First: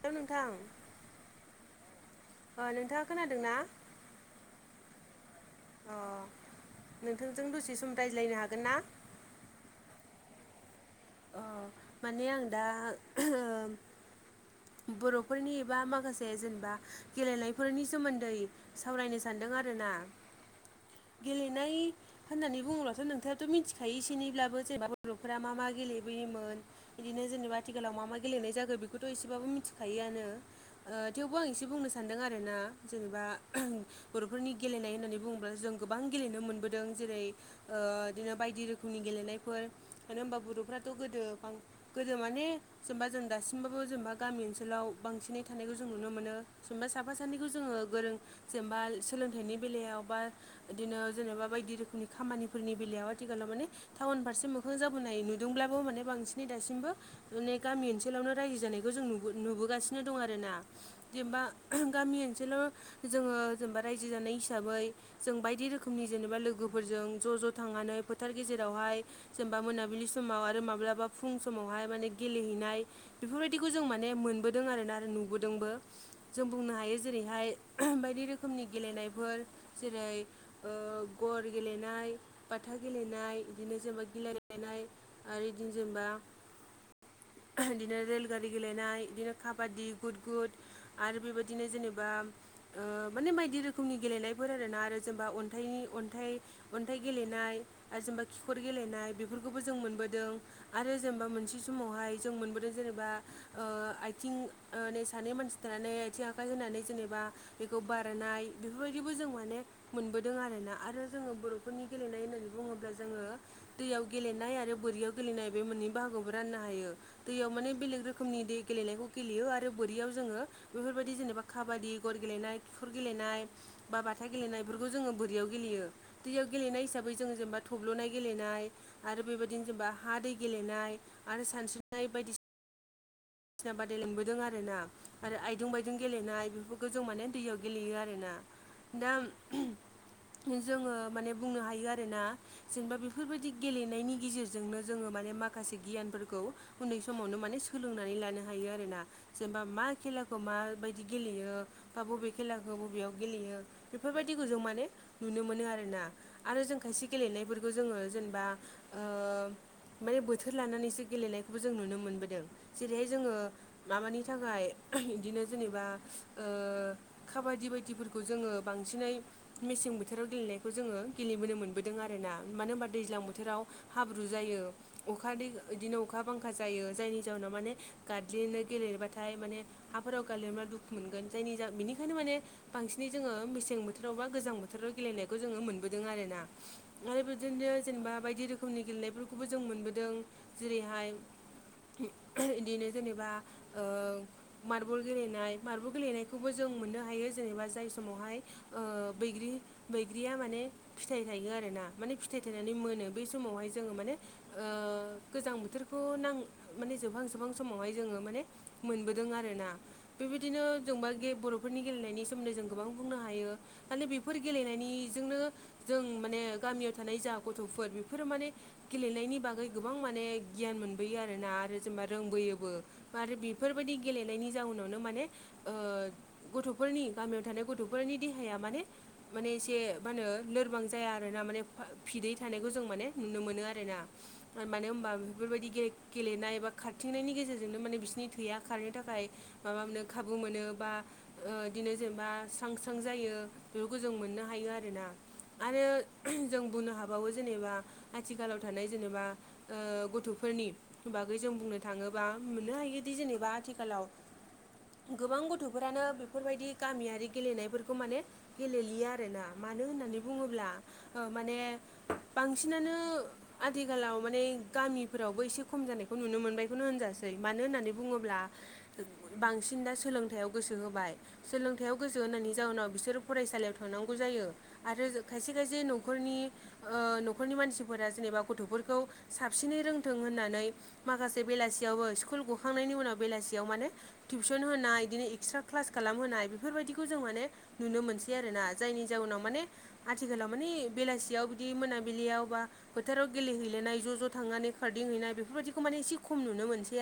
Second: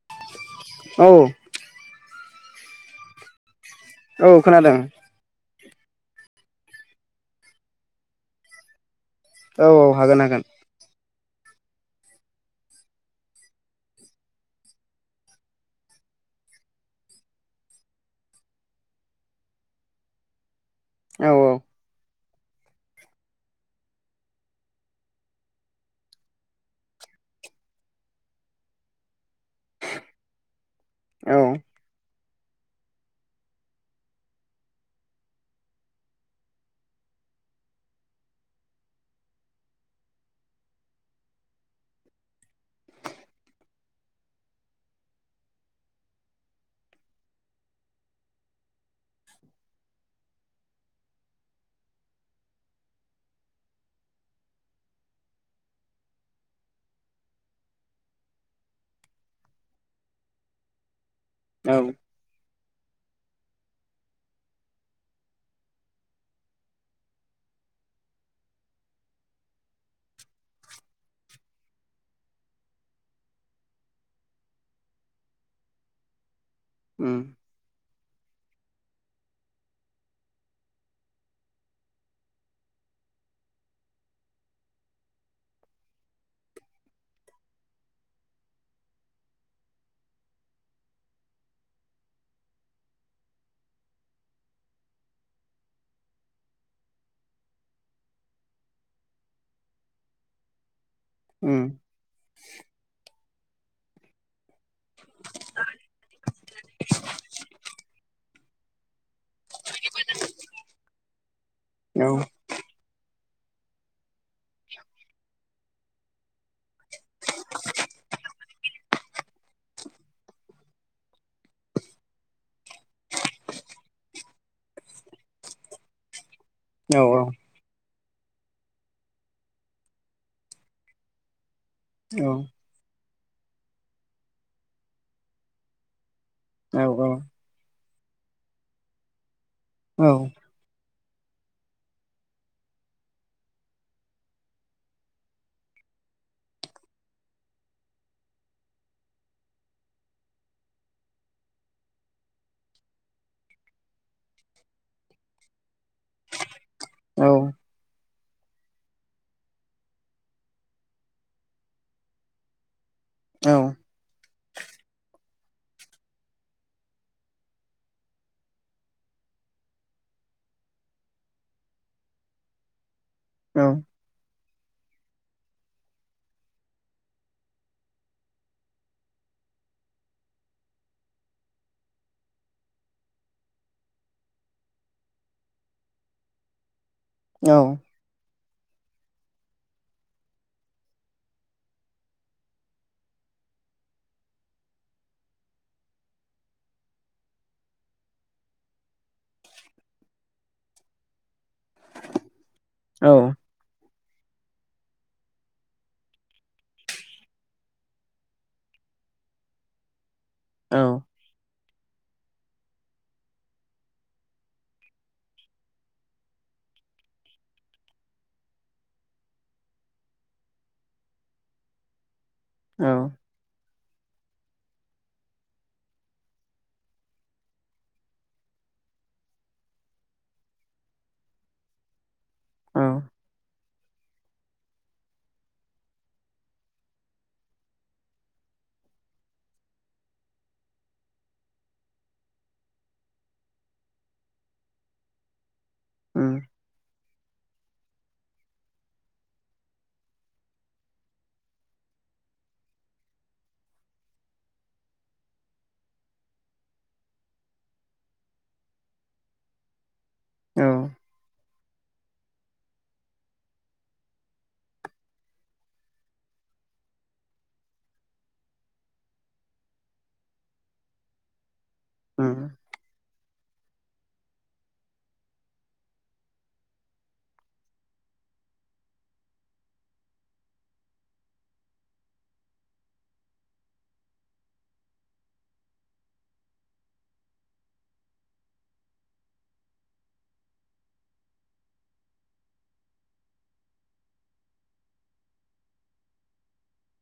हेल' नोंथां औ अ नोंथाङा खोनादों ना औ खोनादों अ नोंथांजों दसे सम रायज्लायनो हागोन ना औ-औ हागोन हागोन अ माने आं दा बर'फोरनि एबा माखासे जेनेबा गेलेनायफोरनि सोमोन्दै सावरायनो सानदों आरोना औ गेलेनाय होननानै बुङोब्लाथ' नोंथाङाथ' मिथिखायो एसेनैब्लाबो जेनेबा बर'फोरा मा मा गेलेबोयोमोन बिदिनो जेनेबा आथिखालाव मा मा गेलेनाय जागो बेखौथ' एसे बाबो मिथिखायोआनो औ थेवबो आं एसे बुंनो सान्दों आरोना जेनेबा बर'फोरनि गेलेनाय होननानै बुङोब्ला जों गोबां गेलेनो मोनबोदों जेरै ओ बिदिनो बायदि रोखोमनि गेलेनायफोर मानो होनबा बर'फ्राथ' गोदो बां गोदो माने जेनबा जों दासिमबाबो जेनेबा गामि ओनसोलाव बांसिनै थानायखौ जों नुनो मोनो जेनबा साफा सानैखौ जोङो गोरों जेनेबा सोलोंथाइनि बेलायाव बा बिदिनो जेनेबा बायदि रोखोमनि खामानिफोरनि बेलायाव आथिखालाव माने टाउन फारसे मोखां जाबोनाय नुदोंब्लाबो माने बांसिनै दासिमबो माने गामि ओनसोलावनो रायजो जानाय बेखौ जों नुबोगासिनो दं आरोना जेनेबा औ गामि ओनसोलाव जोङो जेनेबा रायजो जानाय हिसाबै जों बायदि रोखोमनि जेनेबा लोगोफोरजों ज' ज' थांनानै फोथार गेजेरावहाय जेनेबा मोनाबिलि समाव आरो माब्लाबा फुं समावहाय माने गेलेहैनाय बेफोरबायदि बिखौ जों माने मोनबोदों आरोना आरो नुबोदोंबो जों बुंनो हायो उम जेरैहाय बायदि रोखोमनि गेलेनायफोर जेरै ओ गर गेलेनाय, बाथा गेलेनाय बिदिनो जेनेबा गिला गेलेनाय आरो इदिनो जेनेबा बिदिनो रेल गारि गेलेनाय इदिनो काबादि, गुद गुद आरो बेबायदिनो जेनेबा ओं माने बायदि रोखोमनि गेलेनायफोर आरोना आरो जेनेबा अन्थाइनि अन्थाइ अन्थाइ गेलेनाय आरो जेनबा खिखर गेलेनाय बेफोरखौबो जों मोनबोदों आरो जेनेबा मोनसे उम समावहाय जों मोनबोदों जेनेबा ओ आइथिं ओ सानै मानसि थानानै आथिं आखाइ होनानै जेनेबा बेखौ बारनाय बेफोरबायदिबो जों माने मोनबोदों आरोना आरो जोङो बर' फोरनि औ गेलेनाय होननानै बुङोब्ला जोङो दैयाव गेलेनाय आरो बोरियाव गेलेनाय बे मोननै बाहागोआवबो राननो हायो दैयाव माने बेलेग रोखोम रोखोमनि दै गेलेनायखौ गेलेयो आरो बोरियाव जोङो बेफोरबायदि जेनेबा काबादि, गर गेलेनाय, खिखुर गेलेनाय बा बाथा गेलेनाय बेफोरखौ जोङो बोरियाव गेलेयो दैयाव गेलेनाय औ हिसाबै जोङो जेनेबा थब्ल'नाय गेलेनाय आरो बेबायदिनो जेनेबा हा दै गेलेनाय आरो सानस्रिनाय औ बायदिसिना बायसिना बादायलायबोदों आरोना आरो आइदं बायदुं गेलेनाय औ बेफोरखौ औ जों माने दैयाव गेलेयो आरोना दा औ जोङो माने बुंनो हायो आरोना जेनेबा बेफोरबायदि गेलेनायनि गेजेरजोंनो जोङो माने माखासे गियानफोरखौ उन्दै समावनो माने सोलोंनानै लानो हायो आरोना जेनेबा मा खेलाखौ माबायदि गेलेयो बा बबे खेलाखौ बबेयाव गेलेयो बेफोरबायदिखौ जों माने नुनो मोनो आरोना आरो जों खायसे औ गेलेनायफोरखौ जोङो जेनेबा ओ माने बोथोर लानानैसो गेलेनायखौबो जों नुनो मोनबोदों जेरैहाय जोङो उम माबानि थाखाय इदिनो जेनेबा ओ खाबादि बायदिफोरखौ जोङो बांसिनै मेसें बोथोराव गेलेनायखौ जोङो गेलेबोनो मोनबोदों आरोना मानो होनबा दैज्लां बो थोराव औ उम हाब्रु जायो अखा बिदिनो अखा बांखा जायो जायनि जाउनाव माने गादलेनो गेलेबाथाय माने हाफोराव गालेनबा दुखु मोनगोन जायनि जा बेनिखायनो माने बांसिनै जोङो मेसें बोथोराव बा गोजां बोथोराव गेलेनायखौ जोङो मोनबोदों आरोना आरो औ बिदिनो जेनेबा बायदि रोखोमनि गेलेनायफोरखौबो जों मोनबोदों जेरैहाय इदिनो जेनेबा ओ मार्बल गेलेनाय मार्बल गेलेनायखौबो जों मोननो हायो जेनेबा जाय समावहाय ओ बैग्रि बैग्रिया माने फिथाइ थायो आरो ना माने फिथायथायनानै औ मोनो बै समावहाय जोङो माने ओ गोजां बोथोरखौ नां माने जोबहां जोबहां समावहाय जोङो माने मोनबोदों आरोना बेबायदिनो औ जोंब गे बर' फोरनि गेलेनायनि सोमोन्दै जों गोबां बुंनो हायो माने बेफोर गेलेनायनिजोंनो जों माने गामियाव थानाय जा गथ'फोर बेफोरो माने गेलेनायनि बागै गोबां माने गियान मोनबोयो आरोना आरो जेनेबा रोंबोयोबो बा औ आरो बि फोरबायदि गेलेनायनि जाउनावनो माने ओ गथ'फोरनि गामियाव थानाय गथ'फोरनि देहाया माने माने एसे मा होनो लोरबां जाया आरो ना माने फिदै थानायखौ जों औ माने नुनो मोनो आरो ना आरो मानो होनोमबा बेफोरबायदि गे लेनाय बा खारथिंनायनि गेजेरजोंनो माने बिसिनि थैया खारनो थाखाय माबा मोनो खाबु मोनो बा बिदिनो जेनेबा स्रां स्रां जायो बेफोरखौ जों मोननो हायो आरोना आरो जों बुंनो हाबावो जेनेबा आथिखालाव थानाय जेनेबा ओ गथ'फोरनि बागै जों बुंनो थाङोबा मोननो हायोदि जेनेबा आथिखालाव गोबां गथ'फोरानो बेफोरबायदि गामियारि गेलेनायफोरखौ माने गेलेयो आरोना मानो होननानै बुङोब्ला माने बांसिनानो आथिखालाव माने गामिफोरावबो एसे खम जानायखौ नुनो मोनबायखौनो होनजासै मानो होननानै बुङोब्ला बांसिन दा सोलोंथाइयाव गोसो होबाय सोलोंथाइयाव गोसो होनायनि जाउनाव बिसोर फरायसालियाव थानांगौ जायो आरो खायसे खायसे न'खरनि ओ न'खरनि मानसिफोरा जेनेबा गथ'फोरखौ साबसिनै रोंथों होनना नै माखासे बेलासियावबो स्कुल गुखांनायनि उनाव बेलासियाव माने टिउसन होनाय बिदिनो एक्सट्रा क्लास खालामहोनाय बेफोरबायदिखौ जों माने नुनो मोनसै आरो ना जायनि जाउनाव माने आथिखालाव माने बेलासियाव बिदि मोनाबिलियाव बा फोथाराव गेलेहैलेनाय ज' ज' थांनानै खारदिंहैनाय बे बेफोरबायदिखौ माने एसे खम नुनो मोनसै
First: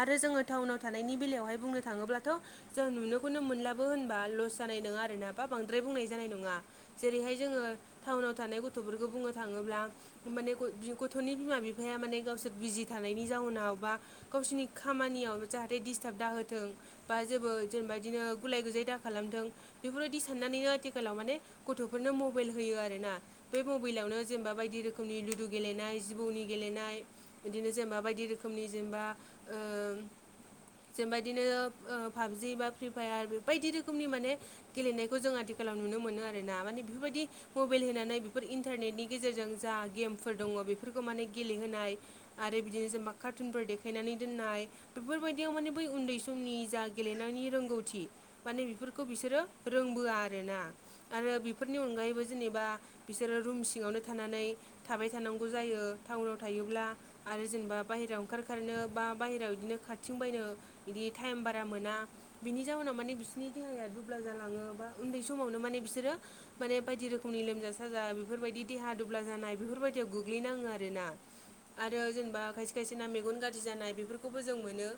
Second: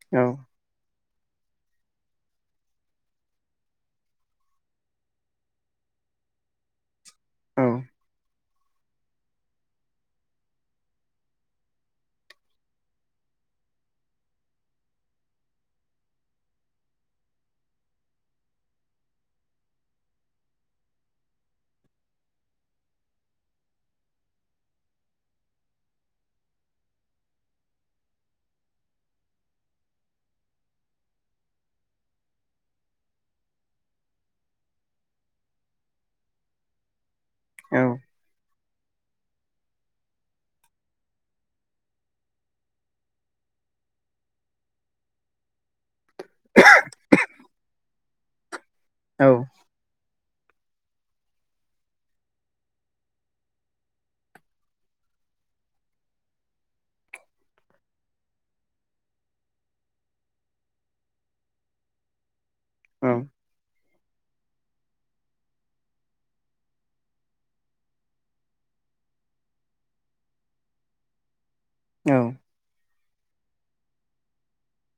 आरो जोङो टाउनाव थानायनि बेलायावहाय बुंनो थाङोब्लाथ' जों नुनोखौनो मोनलाबो होनबा लस जानाय नङा आरोना बा बांद्राय बुंनाय जानाय नङा जेरैहाय जोङो टाउनाव थानाय गथ'फोरखौ बुंनो थाङोब्ला माने गथ'नि बिमा बिफाया माने गावसोर बिजि थानायनि जााहोनाव बा गावसोरनि खामानियाव जाहाथे दिडिस्टार्ब दाहोथों बा जेबो जेनेबा बिदिनो गुलाय गुजाय दाखा खालामदों बेफोरबायदि साननानैनो आथिखालाव माने गथ'फोरनो मबाइल होयो आरो ना बे मबाइलावनो जेनेबा बायदि रोखोमनि लुदु गेलेनाय जिबौनि गेलेनाय बिदिनो जेनेबा बायदि रोखोमनि जेनेबा ओ जेनबा बिदिनो पाबजि बा फ्रि फायार बेबायदि रोखोमनि माने गेलेनायखौ जों आथिखालाव नुनो मोनो आरोना माने बेफोरबायदि मबाइल होनानै बेफोर इन्टारनेटनि गेजेरजों जा गेमफोर दङ बेफोरखौ माने गेलेहोनाय आरो बिदिनो जेनेबा कार्टुनफोर देखायनानै दोननाय बेफोरबायदियाव माने बै उन्दै समनि जा गेलेनायनि रोंगौथि माने बेफोरखौ बिसोरो रोंबोआ आरोना आरो बेफोरनि अनगायैबो जेनेबा बिसोरो रुम सिङावनो थानानै थाबाय थानांगौ जायो टाउनाव थायोब्ला आरो जेनेबा बाहहेरायाव ओंखार खारनो बा बाहेरायाव बिदिनो खाथिं बायनो बिदि टाइम बारा मोना बिनि जाउनाव माने बि सिनि देहाया दुब्ला जालाङो बा उन्दै समावनो माने बिसोरो माने बायदि रोखोमनि लोमजा साजा बेफोरबायदि देहा दुब्ला जानाय बेफोरबायदियाव गोग्लैनाङो आरोना आरो जेनेबा खायसे खायसे ना मेगन गाज्रि जानाय बेफोरखौबो जों मोनो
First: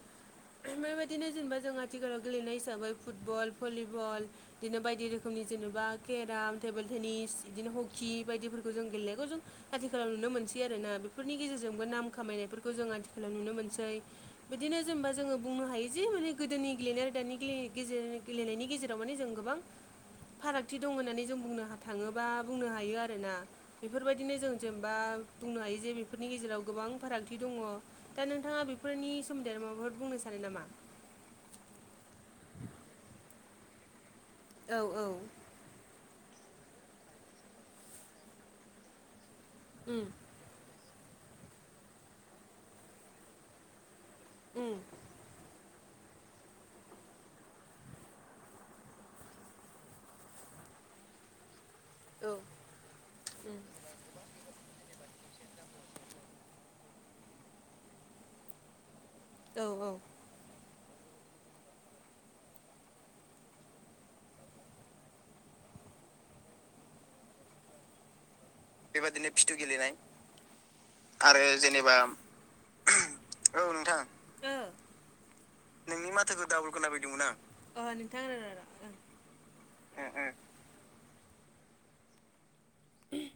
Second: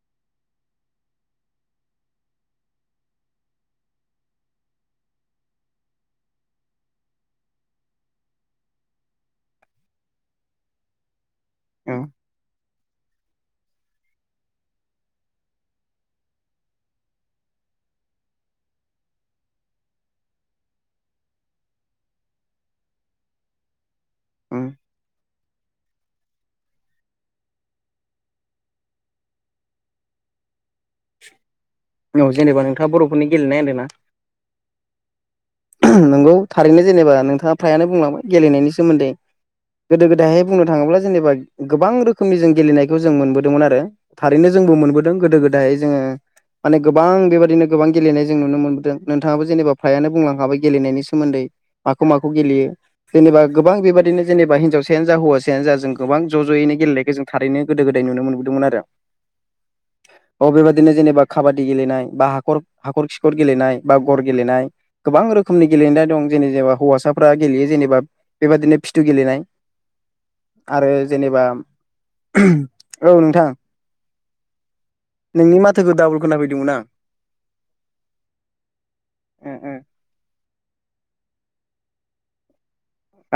बेबायाददिनो जेनेबा जों आथिखालाव गेलेनाय हिसाबै फुटबल भलिबल बिदिनो बायदि रोखोमनि जेनेबा केराम टेबोल टेनिस बिदिनो हकि बायदिफोरखौ जों गेलेनायखौ जों आथिखालाव नुनो मोनसै आरो ना बेफोरनि गेजेरजोंबो नाम खामायनायफोरखौ जों आथिखालाव नुनो मोनसै। बिदिनो जेनेबा जोङो बुंनो हायो जे माने गोदोनि गेलेनाय आरो दानि गे गेजेर गेलेनायनि गेजेराव माने जों गोबां। फारागथि दं होननानै जों बुंनो थाङोबा बुंनो हायो आरोना बेफोरबायदिनो जों उम जेनेबा बुंनो हायो जे फोरनि गेजेराव गोबां फारागथि दङ दा नोंथाङा बेफोरनि सोमोन्दै माबाफोर बुंनो सानो नामा। औ जेनेबा नोंथाङा बर'फोरनि गेलेनाय होनदों ना औ औ। नंगौ थारैनो जेनेबा नोंथाङा फ्रायानो बुंलांबाय गेलेनायनि सोमोन्दै उम गोदो गोदायहाय बुंनो थाङोब्ला जेनेबा गोबां रोखोमनि जों गेलेनायखौ जों मोनबोदोंमोन आरो थारैनो उम जोंबो मोनबो गोदो गोदाय जोङो माने गोबां बेबायाददिनो गोबां गेलेनाय जों नुनो मोनबोदों नोंथाङाबो जेनेबा फ्रायानो बुंलां गेलनायनि सोमोन्दै माखौ औ माखौ गेलेयो जेनेबा उम गोबां बेबायदिनो जेबा हाव सायानो जा हौवाासायानो जा जों गोबां ज' ज'नो गेलेनायखौ जों थारैनो गोदो गोदाय नुनोबोदोंमोन आरो औ औ। अ बेबायादिनो जेनेबा खाबादि गेलेनाय बा हाखर हाखर खिखर गेलेनाय बा गर गेलेनाय गोबां रोखोमनि गेलेनाय दं जेने जेनबा हौवासाफ्रा गेलेयो जेनेबा बेबदिनो बेबायदिनो फिथु गेलेनाय आरो जेनेबा औ नोंथां। नोंनि माथो नोंनि माथोखौ दाबल खोननाय बायदोंमोन आं नोंथां। ओ ओ।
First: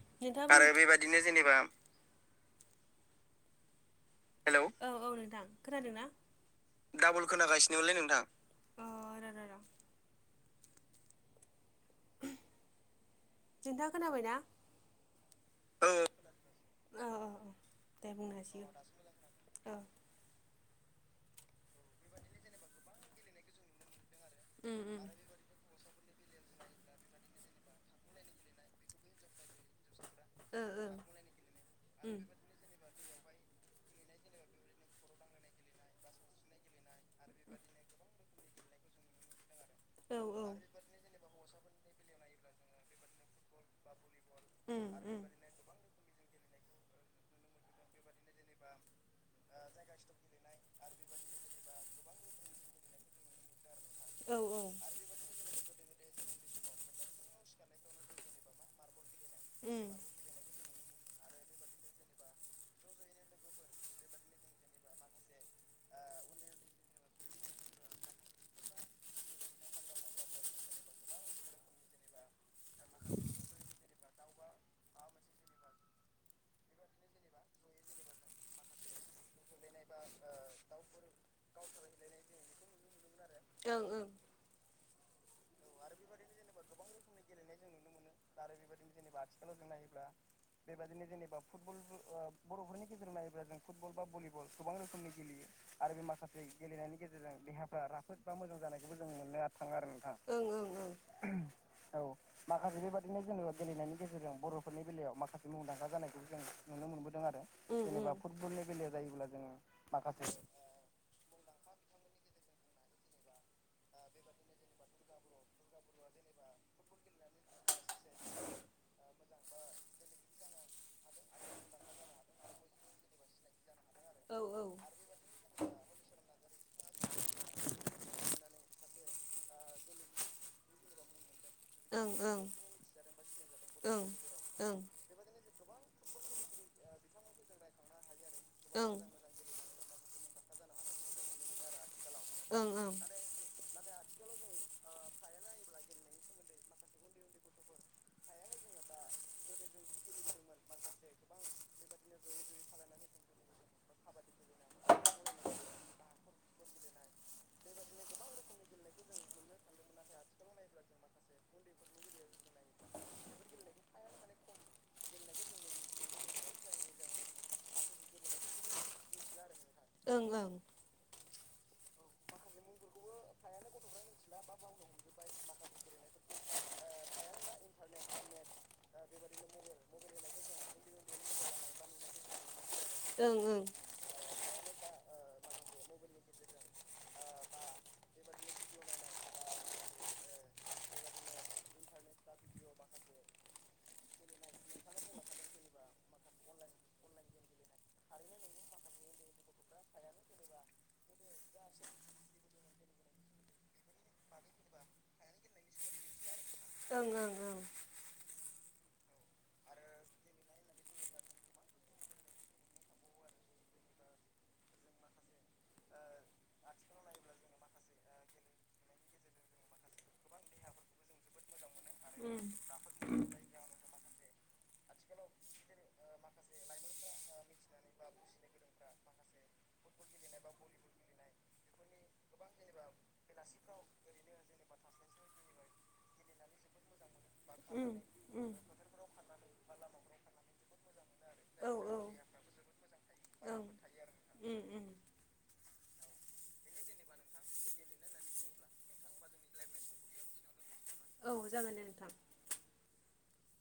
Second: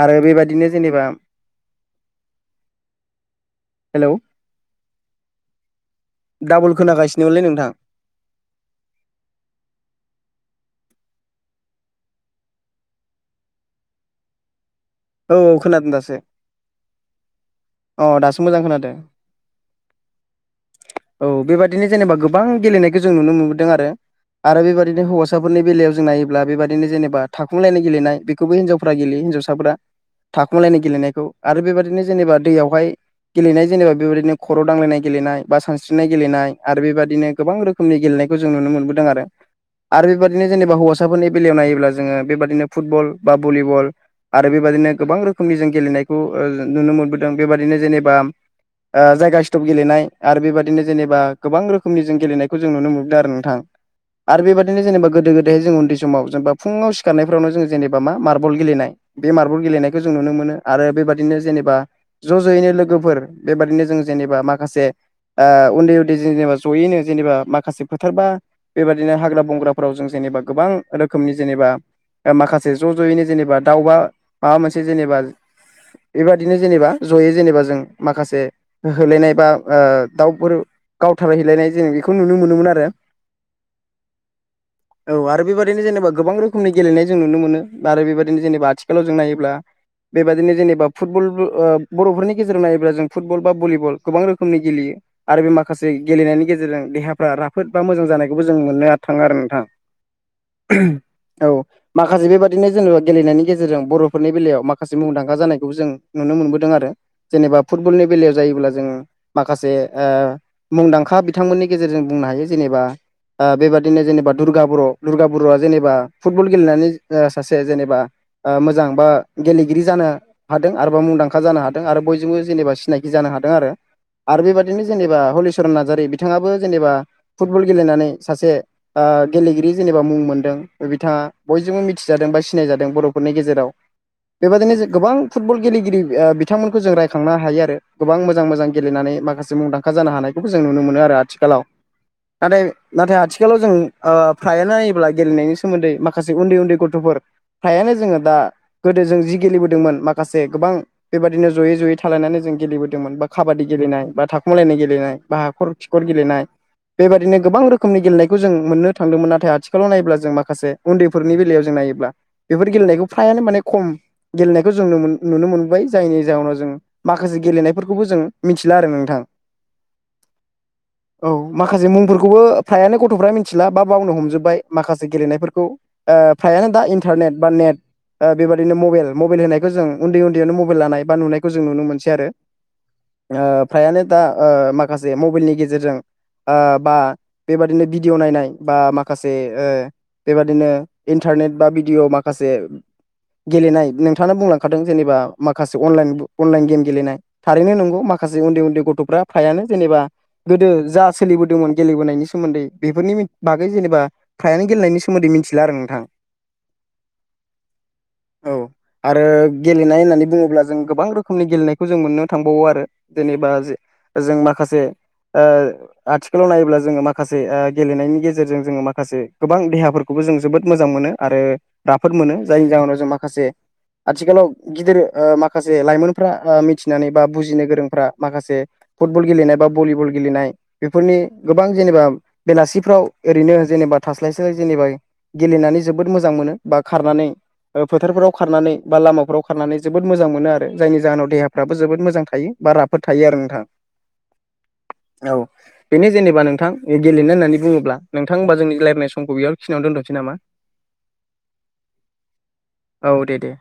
आरो ओं बेबादिनो जेनेबा हेलौ हेलौ औ औ नोंथां खोनादोंनाा डाबल डाबल खोनागासिनोमोनलै नोंथां खोनागासिनोमोनलै नोंथां। खन्था खोनाबायना। औ औ खोनादों दासो औ औ अ अ दे अ दासो बुंनोसै मोजां खोनादों औ। औ बेबायाददिनो जेनेबा गोबां गेलेनायखौ जों नुनो मोनबोदों आरो उम उम बेबायाददिनो हौवा। हिन्वसाफोरनि बेलायाव जों नायोब्ला बेबाददिनो जेनेबा थाखफुंलायनाय गेलेनाय बेखौबो हिनजावफोरा गेलयो हिन्जावसाफोरा। ओ थाखुमलायनाय ओ गेलेनायखौ आरो बेबायादिनो उम औ जेनेबा दैयावहाय। गेलेनाय जेनेबा बेबायदिनो खर' दांलायनाय गेलेनाय बा सानस्रिनाय गेलेनाय आरो बेबायदि। बिदिनो गोबां रोखोमनि गेलेनायखौ जों नुनो मोनबोदों आरो औ बेबायदिनो उम जेनेबा हौ साफोरनि बेलायाव नायोब्ला जोङो बेबाददिनो फुटबल बा भलिबल नो गोबां उम गेलनाय ना बेनो जेबा ज सिथप गेलेनाय आरो बेबदिनो जेनेब गोबां रोखोमनि जों गेलेनायखौ जों नुनो मोनदों आरो नोंथां। औ उम ओं आरो बेबाददिनो जेनबा गोदो-गोदाय जेरैह जों उैन्दै समाव जेनेबा फुाव सिखारनायाव जों जेनेबा मा मारबल गेलेनाय बेारबल गेलेनायखौ जों जों नुनो मोनो आरो बेबादिनो जेनेबा। ज' ज'यैनो लोगोफोर बेबादिनो जों जेनेबा माखासे। उन्दै उन्दै जेनेबा ज'यैनो जेनेबा माखासे फोथारबा बेबायदिनो हाग्रा बंग्राफोराव जों जेनेबा गोबां रोखोमनि जेनेबा माखासे ज' ज'यैनो जेनेबा दाउबा माबा मोनसे जेनेबा। बेबादिनो जेनेबा जयै जेनेबा जों माखासे होलायनाय बा दाउफोर गावथारायहैलायनाय जों बेखौ नुनो मोनोमोन आरो। औ आरो बेबायाददिनो जेनेबा गोबां रोखोमनि गेलेनाय जों नुनो मोनो आरो बेबायदिनो जेनेबा आथिख जबा आथिखालाव जों नायोबा बेाददिनो फुटबल जेनेबा ओ फुटबल गेजेराव बर'फोरनि नायोब्ला जों गेजेराव नायोब फुटबल बा जुटबल भलिबल ब भलिबल रोखोमनि गोबां गेलेयो रोखोमनि आरो गेलेयो बे माखासे आरो बे माखासे गेलेनायनि गेजेरजों गेलेनायनि देहाफ्रा गेजेरजों राफोद बा देहाफ्रा राफोद बा जानायखौबो मोजां जानायखौबो जों थाङो मोननो आरो। नोंथां थाङो आरो नोंथाङा औ औ माखासे बेबादिनो माखासे जेनेबा बेबाददिनो गेलेनायनि जेनेबा गेजेरजों गेलेनायनि बर'फोरनि गेजेरजों बेलायाव बर'फोरनि माखासे बेलायाव मुंदांखा माखासे जानायखौबो मुंदांखा जों जानायखौ नुनो जों मोनबोदों नुनो आरो मोनबोदों आरो। फुटबलनि जेनेबा बेलायाव फुटबलनि जायोब्ला जों बेलायाव जायोब्ला जोङो माखासे ओ माखासे मुंदांखा बिथांमोननि गेजेरजों बुंनो हायो जेनेबा ओ बेबादिनो जेनेबा दुर्गा बर' दुर्गा बर'आ जेनेबा फुटबल गेलेनानै सासे जेनेबा मोजां बा गेलेगिरि जानो हादों आरोबा मुंदांखा जानो हादों आरो बयजोंबो जेनेबा सिनायखि जानो हादों आरो औ आरो औ ओं बेबायदिनो जेनेबा हलि सरन नार्जारि बिथाङाबो जेनेबा फुटबल गेलेनानै सासे गेलेगिरि जेनेबा मुं मोनदों बिथाङा बयजोंबो ओं मिथिजादों बा ओं सिनायादों बर' फोरनि गेजेराव ओं बेबादिनो ओं जों गोबां फुटबल गेलेगिरि बिथांमोनखौ जों रायखांनो हायो आरो गोबां मोजां मोजां ओं गेलेनानै माखासे मुंदांखा जानो हानायखौबो जों नुनो मोनो आरो आथिखालाव नाथाय ओं नाथाय आथिखालाव जों फ्रायानो नायोब्ला गेलेनायनि सोमोन्दै माखासे उन्दै उन्दै गथ'फोर फ्रायानो जोङो दा गोदो जों जि गेलेबोदोंमोन माखासे गोबां बेबायदिनो जयै जयै थालायनानै जों गेलेबोदोंमोन बा काबादि गेलेनाय बा था खोमालायनाय गेलेनाय बा हाखर खिखर गेलेनाय बेबादिनो गोबां रोखोमनि गेलेनायखौ जों मोननो थांदोंमोन नाथाय आथिखालाव नायोब्ला जों माखासे उन्दैफोरनि बेलायाव जों नायोब्ला बेफोर गेलेनायखौ फ्रायानो माने खम गेलेनायखौ जों नुनो मोनबाय जायनि जाहोनाव जों माखासे गेलेनायफोरखौबो जों मिथिला आरो नोंथां ओं ओं औ माखासे मुंफोरखौबो फ्रायानो गथ'फ्रा मिथिला बा बावनो हमजोब्बाय माखासे गेलेनायफोरखौ ओ फ्रायानो दा इन्टारनेट बा नेट दा बेबादिनो मबाइल मबाइल होनायखौ जों उन्दै उन्दैयावनो मबाइल लानाय बा नुनायखौ जों नुनो मोनसै आरो ओं ओ फ्रायानो दा ओ माखासे मबाइलनि गेजेरजों बा बेबादिनो भिडिअ नायनाय बा माखासे बेबादिनो इन्टारनेट बा भिडिअ माखासे गेलेनाय नोंथाङा बुंलांखादों जेनेबा माखासे अनलाइन अनलाइन गेम गेलेनाय थारैनो नंगौ माखासे उन्दै उन्दै गथ'फ्रा फ्रायानो जेनेबा गोदो जा सोलिबोदोंमोन गेलेबोनायनि सोमोन्दै बेफोरनि बागै जेनेबा फ्रायानो गेलेनायनि सोमोन्दै मिथिला आरो नोंथां ओं ओं ओं औ आरो गेलेनाय होननानै बुङोब्ला जों गोबां रोखोमनि गेलेनायखौ जों मोननो थांबावो आरो जेनेबा जों माखासे ओ आथिखालाव नायोब्ला जोङो माखासे गेलेनायनि गेजेरजों जोङो माखासे गोबां देहाफोर खौबो जों जोबोद मोजां मोनो आरो राफोद मोनो जायनि जाहोनाव जों माखासे आथिखालाव गिदिर ओ माखासे लाइमोनफ्रा ओ मिथिनानै बा बुजिनो गोरोंफ्रा माखासे फुटबल गेलेनाय बा भलिबल गेलेनाय बेफोरनि गोबां जेनेबा बेलासिफ्राव ओरैनो जेनेबा थास्लाय स्लाय जेनेबा गेलेनानै जोबोद मोजां मोनो बा खारनानै उम फोथारफोराव उम खारनानै बा लामाफोराव खारनानै जोबोद मोजां मोनो आरो जायनि जाहोनाव औ देहाफ्राबो जोबोद मोजां थायो बा राफोद थायो आरो ओं नोंथां उम उम औ बेनो जेनेबा नोंथां गेलेनो होननानै बुङोब्ला नोंथां होमबा जों रायलानाय समखौ बेयाव खिनियाव दोनथसै नामा औ जागोन दे नोंथां औ दे दे